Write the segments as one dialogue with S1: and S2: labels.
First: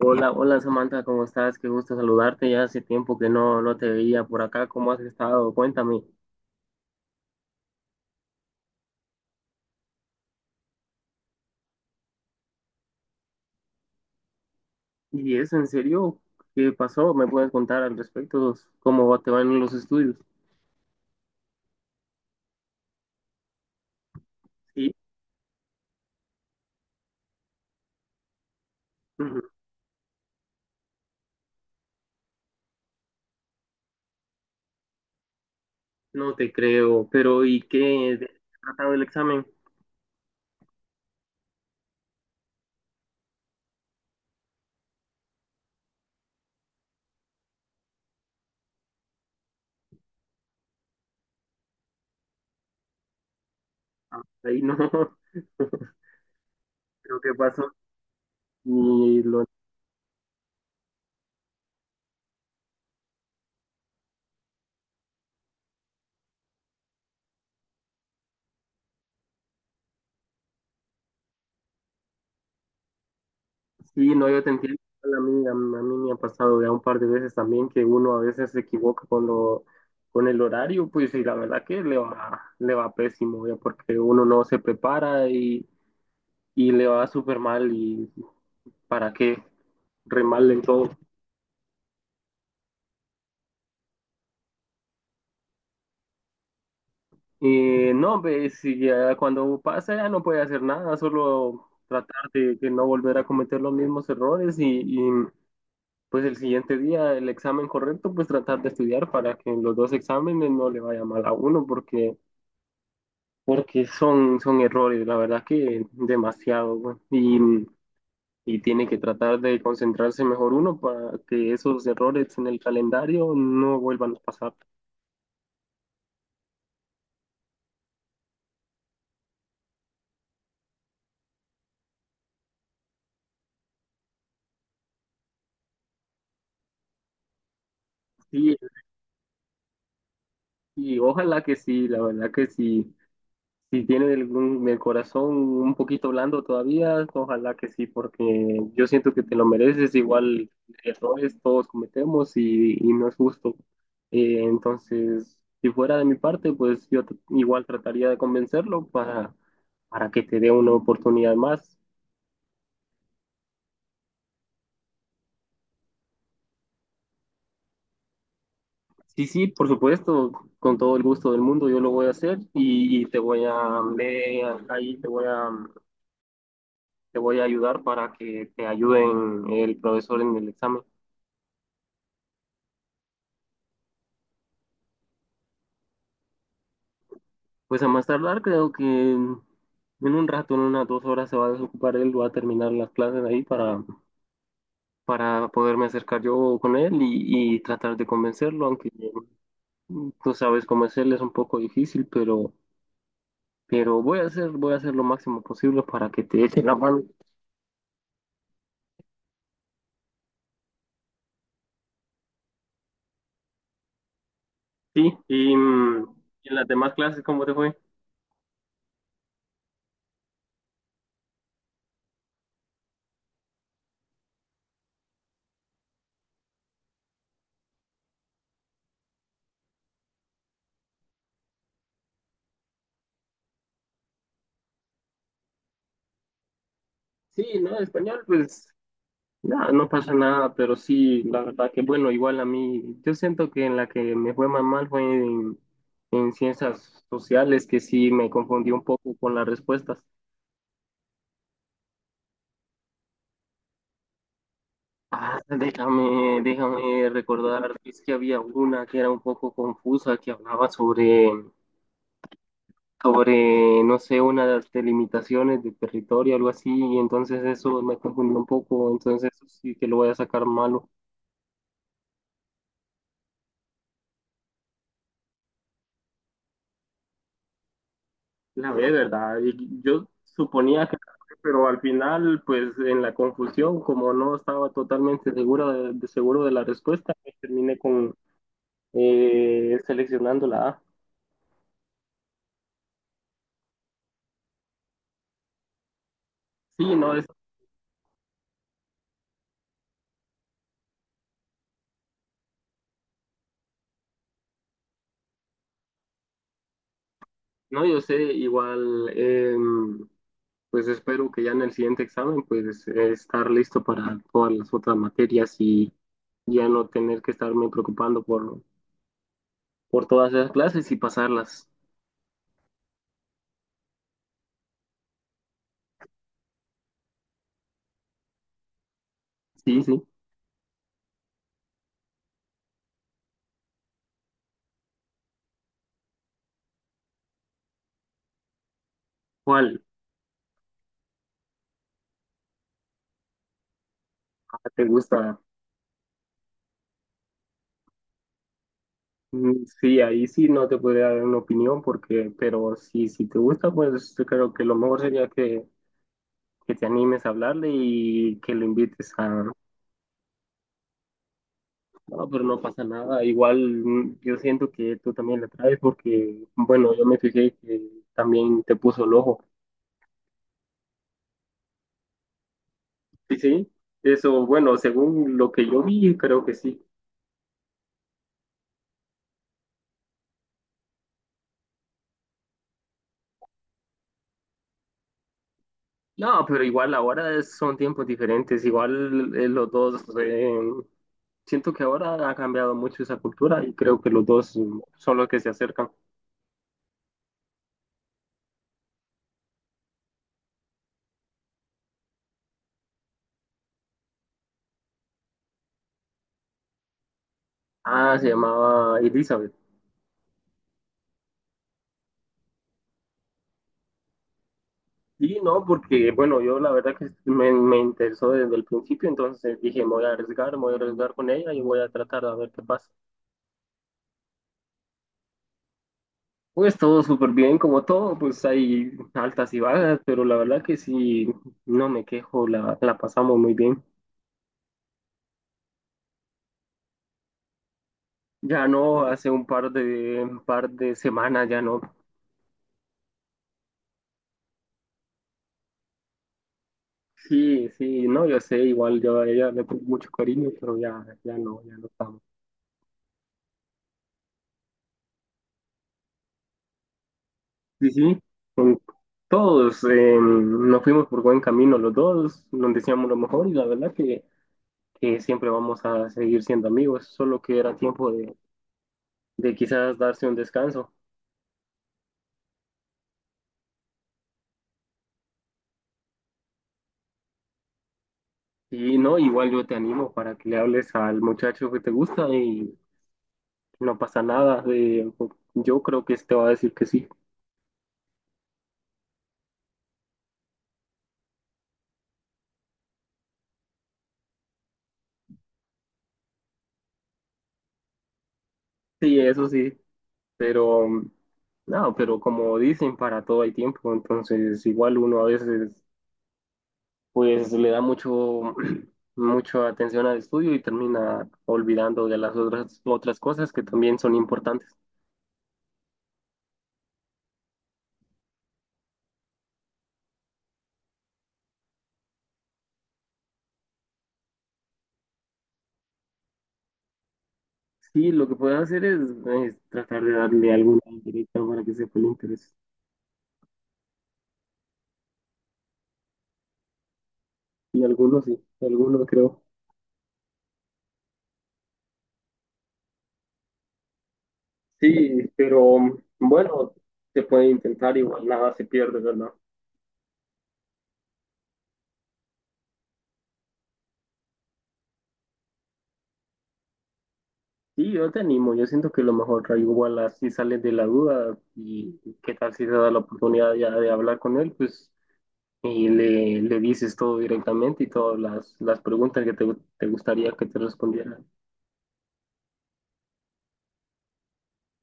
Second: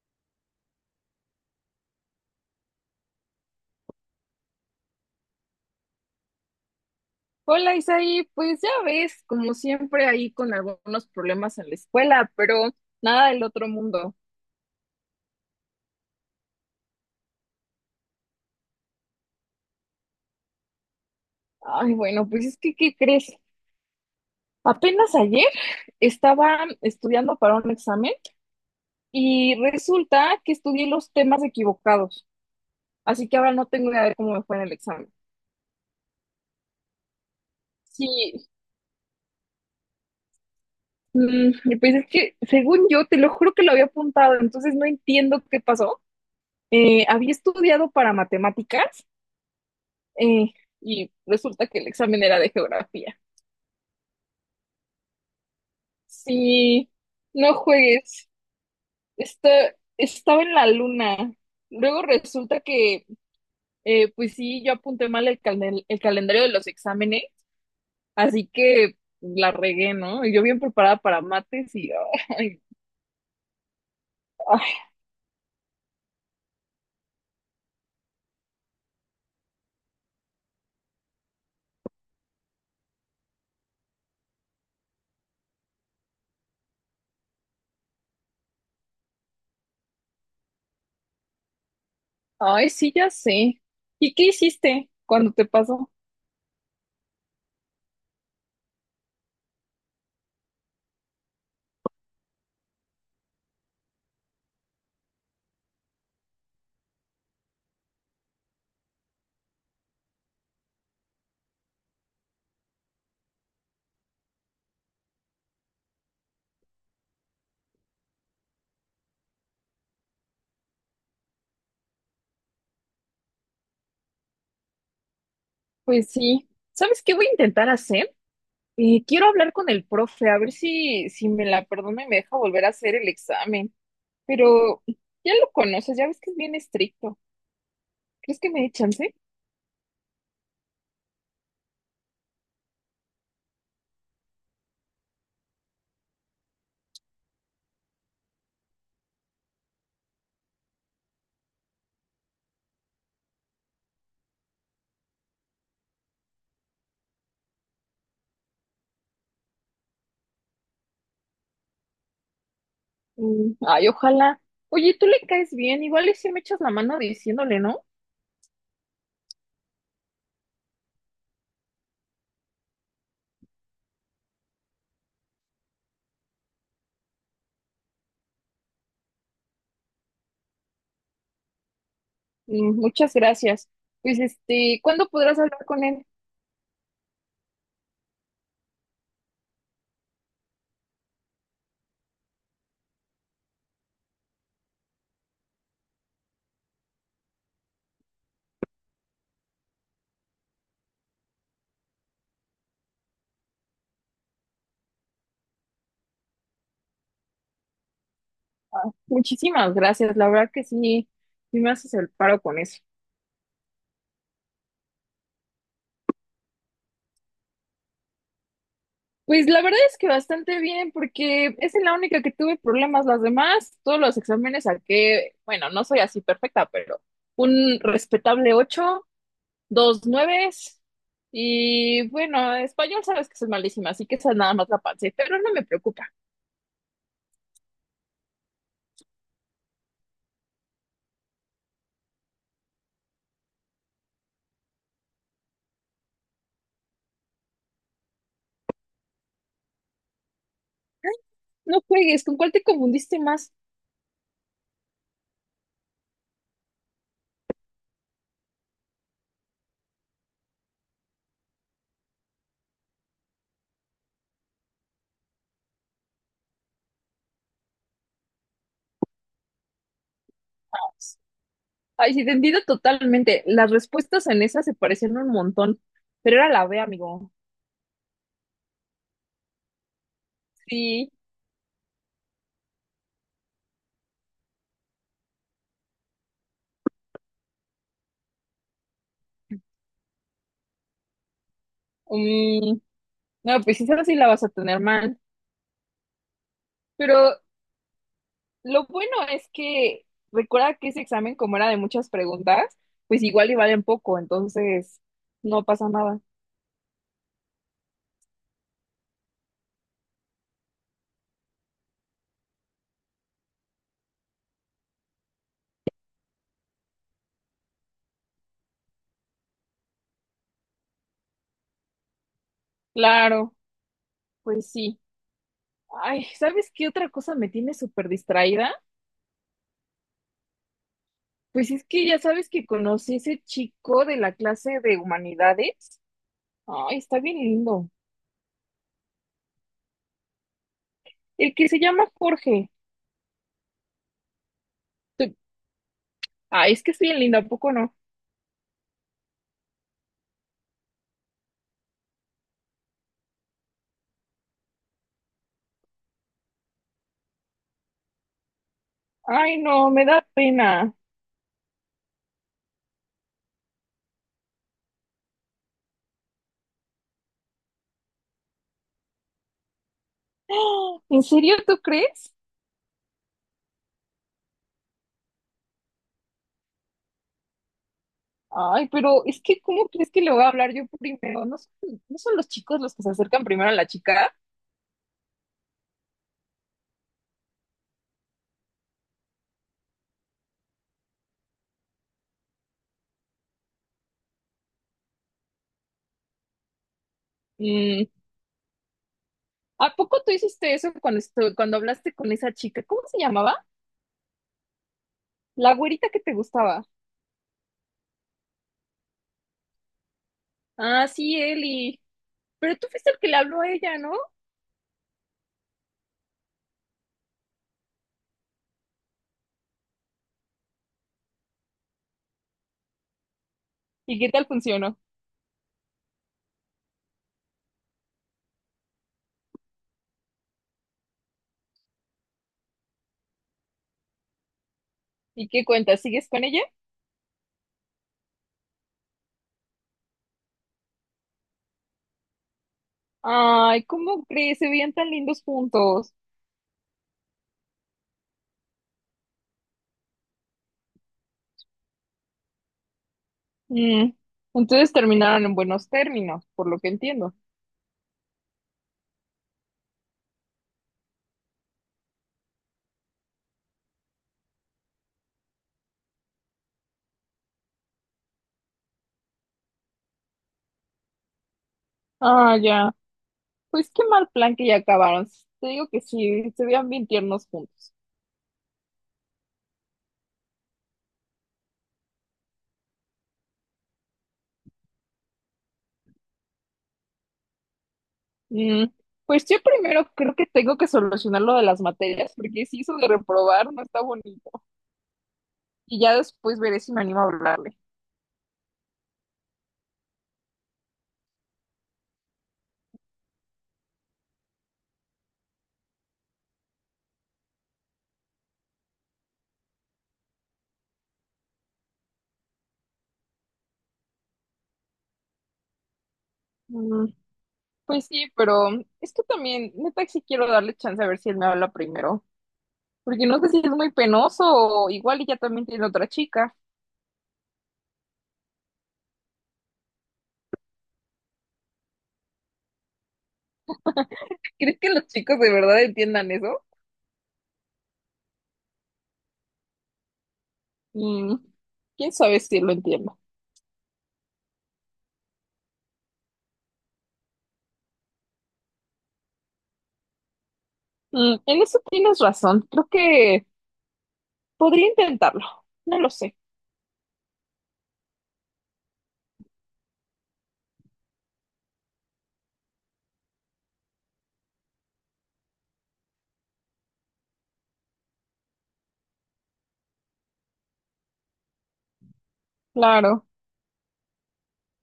S1: Hola, hola Samantha, ¿cómo estás? Qué gusto saludarte. Ya hace tiempo que no, no te veía por acá. ¿Cómo has estado? Cuéntame.
S2: Hola Isaí, pues ya ves, como siempre ahí con algunos problemas en la escuela, pero nada del otro mundo.
S1: ¿Y eso en serio? ¿Qué pasó? ¿Me puedes contar al respecto? ¿Cómo te van los estudios?
S2: Ay, bueno, pues es que, ¿qué crees?
S1: Sí,
S2: Apenas ayer estaba estudiando para un examen
S1: ujú,
S2: y resulta que estudié los temas equivocados, así que ahora no tengo idea de cómo me fue en el examen.
S1: no te creo. Pero ¿y qué? ¿De-
S2: Sí,
S1: ¿Tratado el examen?
S2: y pues es que según yo, te lo juro que lo había apuntado, entonces no entiendo qué pasó. Había estudiado para matemáticas eh, y resulta que el examen era de geografía.
S1: Ah, ahí no.
S2: Sí,
S1: ¿Pero qué
S2: no
S1: pasó?
S2: juegues.
S1: ¿Y lo
S2: Está, Estaba en la luna. Luego resulta que, pues sí, yo apunté mal el, el calendario de los exámenes, así que la regué, ¿no? Y yo bien preparada para mates y, ay,
S1: Sí, no, yo te
S2: ay,
S1: entiendo. A mí me ha pasado ya un par de veces también que uno a veces se equivoca con lo, con el horario, pues y la verdad que le va pésimo, ya porque uno no se prepara y le va súper mal y para qué, re mal en todo.
S2: ay, sí, ya sé. ¿Y qué hiciste cuando te pasó?
S1: No, pues si ya cuando pasa ya no puede hacer nada, solo tratar de no volver a cometer los mismos errores y pues el siguiente día el examen correcto, pues tratar de estudiar para que en los dos exámenes no le vaya mal a uno, porque, porque son errores, la verdad que demasiado, güey. Y tiene que tratar de concentrarse mejor uno para que esos errores en el calendario no vuelvan a pasar.
S2: Pues sí. ¿Sabes qué voy a intentar hacer? Quiero hablar con el profe, a ver si me la perdona y me deja volver a hacer el examen. Pero ya lo conoces, ya ves que es bien estricto. ¿Crees que
S1: Sí,
S2: me dé chance?
S1: y ojalá que sí, la verdad que sí. Si tiene algún, el corazón un poquito blando todavía, ojalá que sí, porque yo siento que te lo mereces. Igual errores todos cometemos y no es justo. Entonces, si fuera de mi parte, pues igual trataría de convencerlo para que te dé una oportunidad más.
S2: Mm, ay, ojalá. Oye, tú le caes bien, igual y si me echas la mano diciéndole, ¿no?
S1: Sí, sí, por supuesto, con todo el gusto del mundo yo lo voy a hacer y te voy a, ve ahí te voy a ayudar para que te ayuden el profesor en el examen.
S2: Mm, muchas gracias. Pues este, ¿cuándo podrás hablar con él?
S1: Pues a más tardar, creo que en un rato, en unas dos horas se va a desocupar él, va a terminar las clases ahí para poderme acercar yo con él y tratar de convencerlo, aunque tú sabes cómo es él, es un poco difícil, pero, pero voy a hacer lo máximo posible para que te eche la mano.
S2: Muchísimas gracias, la verdad que sí, sí me haces el paro con eso.
S1: Sí, en las demás clases, ¿cómo te fue?
S2: Pues la verdad es que bastante bien, porque esa es la única que tuve problemas. Las demás, todos los exámenes saqué, bueno, no soy así perfecta, pero un respetable 8, 2 nueves. Y bueno, español sabes que soy malísima, así que esa nada más la pasé, pero no me preocupa.
S1: Sí, no, español, pues no, no pasa nada, pero sí, la verdad que bueno, igual a mí, yo siento que en la que me fue más mal fue en ciencias sociales, que sí me confundí un poco con las respuestas.
S2: No juegues, ¿con cuál te confundiste más?
S1: Ah, déjame recordar, es que había una que era un poco confusa, que hablaba sobre, no sé, una de las delimitaciones de territorio, algo así, y entonces eso me confundió un poco, entonces eso sí que lo voy a sacar malo.
S2: Ay, sí, te entiendo totalmente. Las respuestas en esa se parecían un montón, pero era la B, amigo.
S1: La B, ¿verdad? Y yo suponía que, la
S2: Sí,
S1: B, pero al final, pues en la confusión, como no estaba totalmente segura seguro de la respuesta, pues, terminé con seleccionando la A.
S2: mm, no, pues esa sí la vas a tener mal.
S1: Sí, no,
S2: Pero lo bueno es que recuerda que ese examen, como era de muchas preguntas, pues igual y valen poco, entonces no pasa nada.
S1: no, yo sé, igual, pues espero que ya en el siguiente examen, pues estar listo para todas las otras materias y ya no tener que estarme preocupando por todas esas clases y pasarlas.
S2: Claro, pues sí. Ay, ¿sabes qué otra cosa me tiene súper distraída?
S1: Sí, sí.
S2: Pues es que ya sabes que conocí a ese chico de la clase de humanidades. Ay, está bien lindo.
S1: ¿Cuál
S2: El que se llama Jorge.
S1: Ah, ¿te
S2: Tú-
S1: gusta?
S2: Ay, es que es bien lindo, ¿a poco no?
S1: Mm, sí, ahí sí no te podría dar una opinión porque, pero si, si te gusta, pues yo creo que lo mejor sería que te animes a hablarle y que lo invites a...
S2: Ay, no, me da pena.
S1: No, pero no pasa nada. Igual yo siento que tú también le traes porque, bueno, yo me fijé que también te puso el ojo.
S2: ¡Ah! ¿En serio tú crees?
S1: Sí, sí. Eso, bueno, según lo que yo vi, creo que sí.
S2: Ay, pero es que ¿cómo crees que le voy a hablar yo primero? No son los chicos los que se acercan primero a la chica?
S1: No, pero igual ahora son tiempos diferentes, igual los dos, siento que ahora ha cambiado mucho esa cultura y creo que los dos son los que se acercan.
S2: Mm, ¿a poco tú hiciste eso cuando cuando hablaste con esa chica? ¿Cómo se llamaba? La güerita que te gustaba.
S1: Ah, se llamaba Elizabeth.
S2: Ah, sí, Eli. Pero tú fuiste el que le habló a ella, ¿no?
S1: Sí, no, porque bueno, yo la verdad que me interesó desde el principio, entonces dije, me voy a arriesgar, me voy a arriesgar con ella y voy a tratar de ver qué pasa.
S2: ¿Y qué tal funcionó?
S1: Pues todo súper bien, como todo, pues hay altas y bajas, pero la verdad que sí, no me quejo, la pasamos muy bien.
S2: ¿Y qué cuentas? ¿Sigues con ella?
S1: Ya no, hace un par de semanas ya no.
S2: Ay, ¿cómo crees? Se veían tan lindos juntos.
S1: Sí, sí, no, yo sé, igual yo a ella le tengo mucho cariño, pero ya, ya no, ya no estamos.
S2: Mm, entonces terminaron en buenos términos, por lo que entiendo.
S1: Sí, sí, con todos nos fuimos por buen camino los dos, nos decíamos lo mejor y la verdad que siempre vamos a seguir siendo amigos, solo que era tiempo de quizás darse un descanso.
S2: Ah, ya. Pues qué mal plan que ya acabaron. Te digo que sí, se veían bien tiernos juntos.
S1: Y no, igual yo te animo para que le hables al muchacho que te gusta y no pasa nada, yo creo que te va a decir que sí.
S2: Mm, pues yo primero creo que tengo que solucionar lo de las materias, porque si eso de reprobar no está bonito. Y ya después veré si me animo a hablarle.
S1: Sí, eso sí. Pero, no, pero como dicen, para todo hay tiempo, entonces igual uno a veces pues le da mucho, mucha atención al estudio y termina olvidando de las otras, otras cosas que también son importantes.
S2: Pues sí, pero es que también, neta, sí quiero darle chance a ver si él me habla primero. Porque no sé si es muy penoso o igual y ya también tiene otra chica.
S1: Sí, lo que puedes hacer es tratar de darle alguna indirecta para que sepa el interés.
S2: ¿Crees que los chicos de verdad entiendan eso?
S1: Y algunos sí, algunos creo.
S2: Mm, quién sabe si lo entiendo.
S1: Sí, pero bueno, se puede intentar, igual nada se pierde, ¿verdad?
S2: Mm, en eso tienes razón. Creo que podría intentarlo. No lo sé.
S1: Sí, yo te animo, yo siento que lo mejor, Rayo, igual así sales de la duda y qué tal si te da la oportunidad ya de hablar con él, pues y le dices todo directamente y todas las preguntas que te gustaría que te respondieran.
S2: Claro.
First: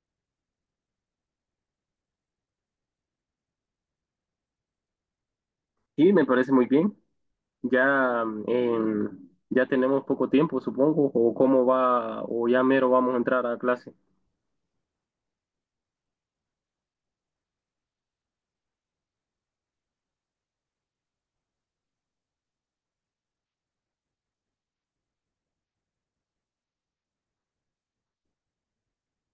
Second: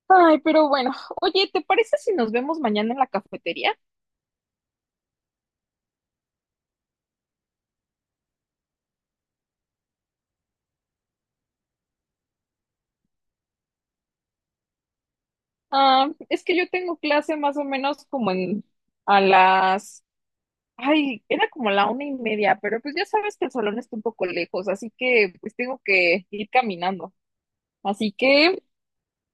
S2: Ay, pero bueno. Oye, ¿te parece si nos vemos mañana en la cafetería?
S1: Sí, me parece muy bien. Ya, ya tenemos poco tiempo, supongo, o cómo va, o ya mero vamos a entrar a clase.
S2: Ah, es que yo tengo clase más o menos como en a las ay, era como la 1:30, pero pues ya sabes que el salón está un poco lejos, así que pues tengo que ir caminando. Así que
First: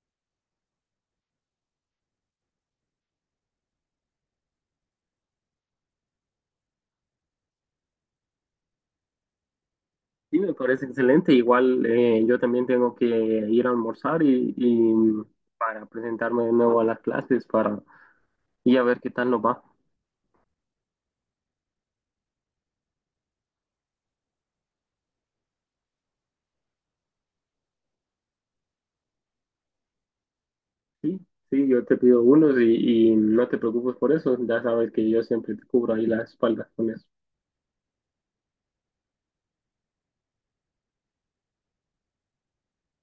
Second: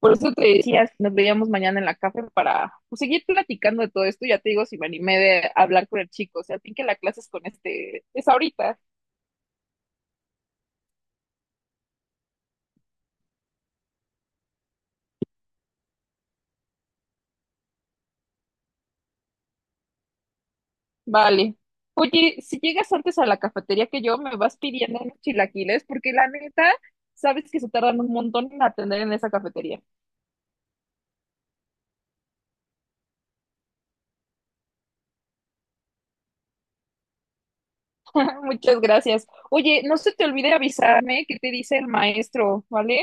S2: por eso te decía, si nos veíamos mañana en la café para pues, seguir platicando de todo esto. Ya te digo si me animé de hablar con el chico, o sea, a ti que la clase es con este, es ahorita.
S1: Sí, me parece excelente. Igual yo también tengo que ir a almorzar y para presentarme de nuevo a las clases para y a ver qué tal nos va.
S2: Vale. Oye, si llegas antes a la cafetería que yo, me vas pidiendo unos chilaquiles, porque la neta, sabes que se tardan un montón en atender en esa cafetería.
S1: Sí, sí, yo te pido unos y no te preocupes por eso, ya sabes que yo siempre te cubro ahí la espalda con eso.
S2: Muchas gracias. Oye, no se te olvide avisarme qué te dice el maestro, ¿vale?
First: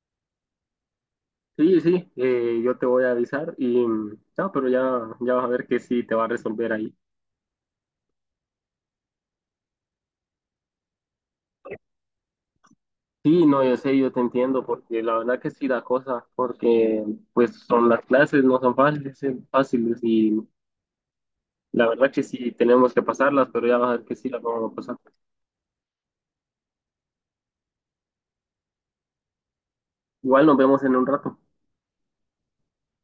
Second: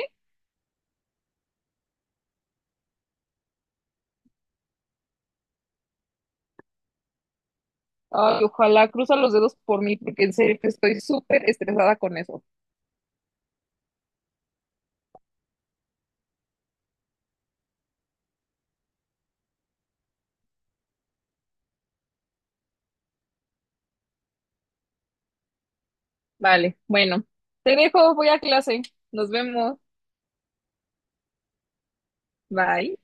S1: Sí, sí, yo te voy a avisar y no, pero ya, ya vas a ver que sí te va a resolver ahí.
S2: Ay, ojalá cruza los dedos por mí, porque en serio que estoy súper estresada con eso.
S1: Sí, no, yo sé, yo te entiendo, porque la verdad que sí da cosa, porque pues son las clases, no son fáciles, fáciles y la verdad que sí tenemos que pasarlas, pero ya vas a ver que sí las vamos a pasar.
S2: Vale, bueno, te dejo, voy a clase. Nos vemos.
S1: Igual nos vemos en un rato.
S2: Bye.